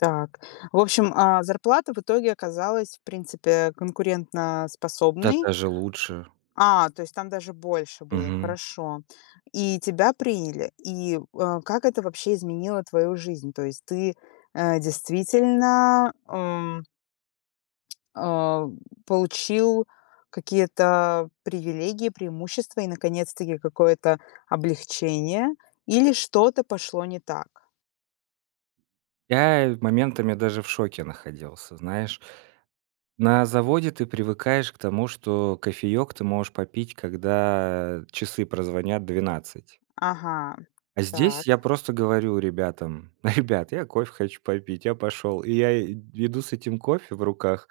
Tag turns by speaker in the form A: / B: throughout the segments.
A: Так, в общем, а, зарплата в итоге оказалась, в принципе,
B: Да,
A: конкурентоспособной.
B: даже лучше.
A: А, то есть там даже больше было,
B: Мгм.
A: хорошо. И тебя приняли. И, э, как это вообще изменило твою жизнь? То есть ты, э, действительно, ам э, получил какие-то привилегии, преимущества и наконец-таки какое-то облегчение, или что-то пошло не так?
B: Я, в моментами, даже в шоке находился, знаешь. На заводе ты привыкаешь к тому, что кофеёк ты можешь попить, когда часы прозвонят 12.
A: Ага,
B: А здесь, я
A: так.
B: просто говорю ребятам: "Ребят, я кофе хочу попить. Я пошёл." И я, э, иду с этим кофе в руках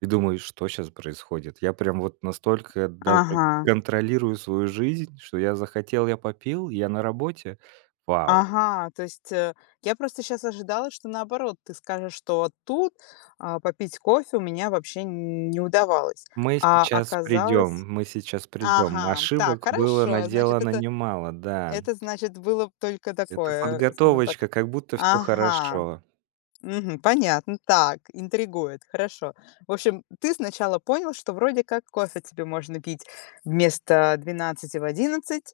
B: и думаю: "Что щас происходит? Я, прям вот, настолько даже
A: Ага.
B: контролирую свою жизнь, что я захотел- я попил? Я на работе? Вау".
A: Ага, то есть, э, я просто щас ожидала, что наоборот ты скажешь, что тут, э, попить кофе у меня вообще не удавалось,
B: Мы
A: а
B: сейчас
A: оказалось
B: придём мы сейчас придём.
A: Ага, так,
B: Ошибок было
A: хорошо, значит,
B: наделано
A: это
B: немало, да.
A: это значит, было б только
B: Это
A: такое, скажем так
B: подготовочка, как будто всё
A: Ага,
B: хорошо.
A: мгм, понятно, так, интригует, хорошо. В общем, ты сначала понял, что вроде как кофе тебе можно пить вместо 12 в 11,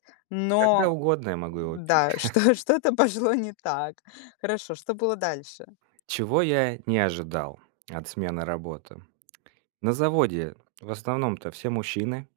B: Когда
A: но,
B: угодно я могу его пить.
A: да, что, что-то пошло не так. Хорошо, что было дальше?
B: Чего я не ожидал от смены работы: на заводе в основном-то все мужчины.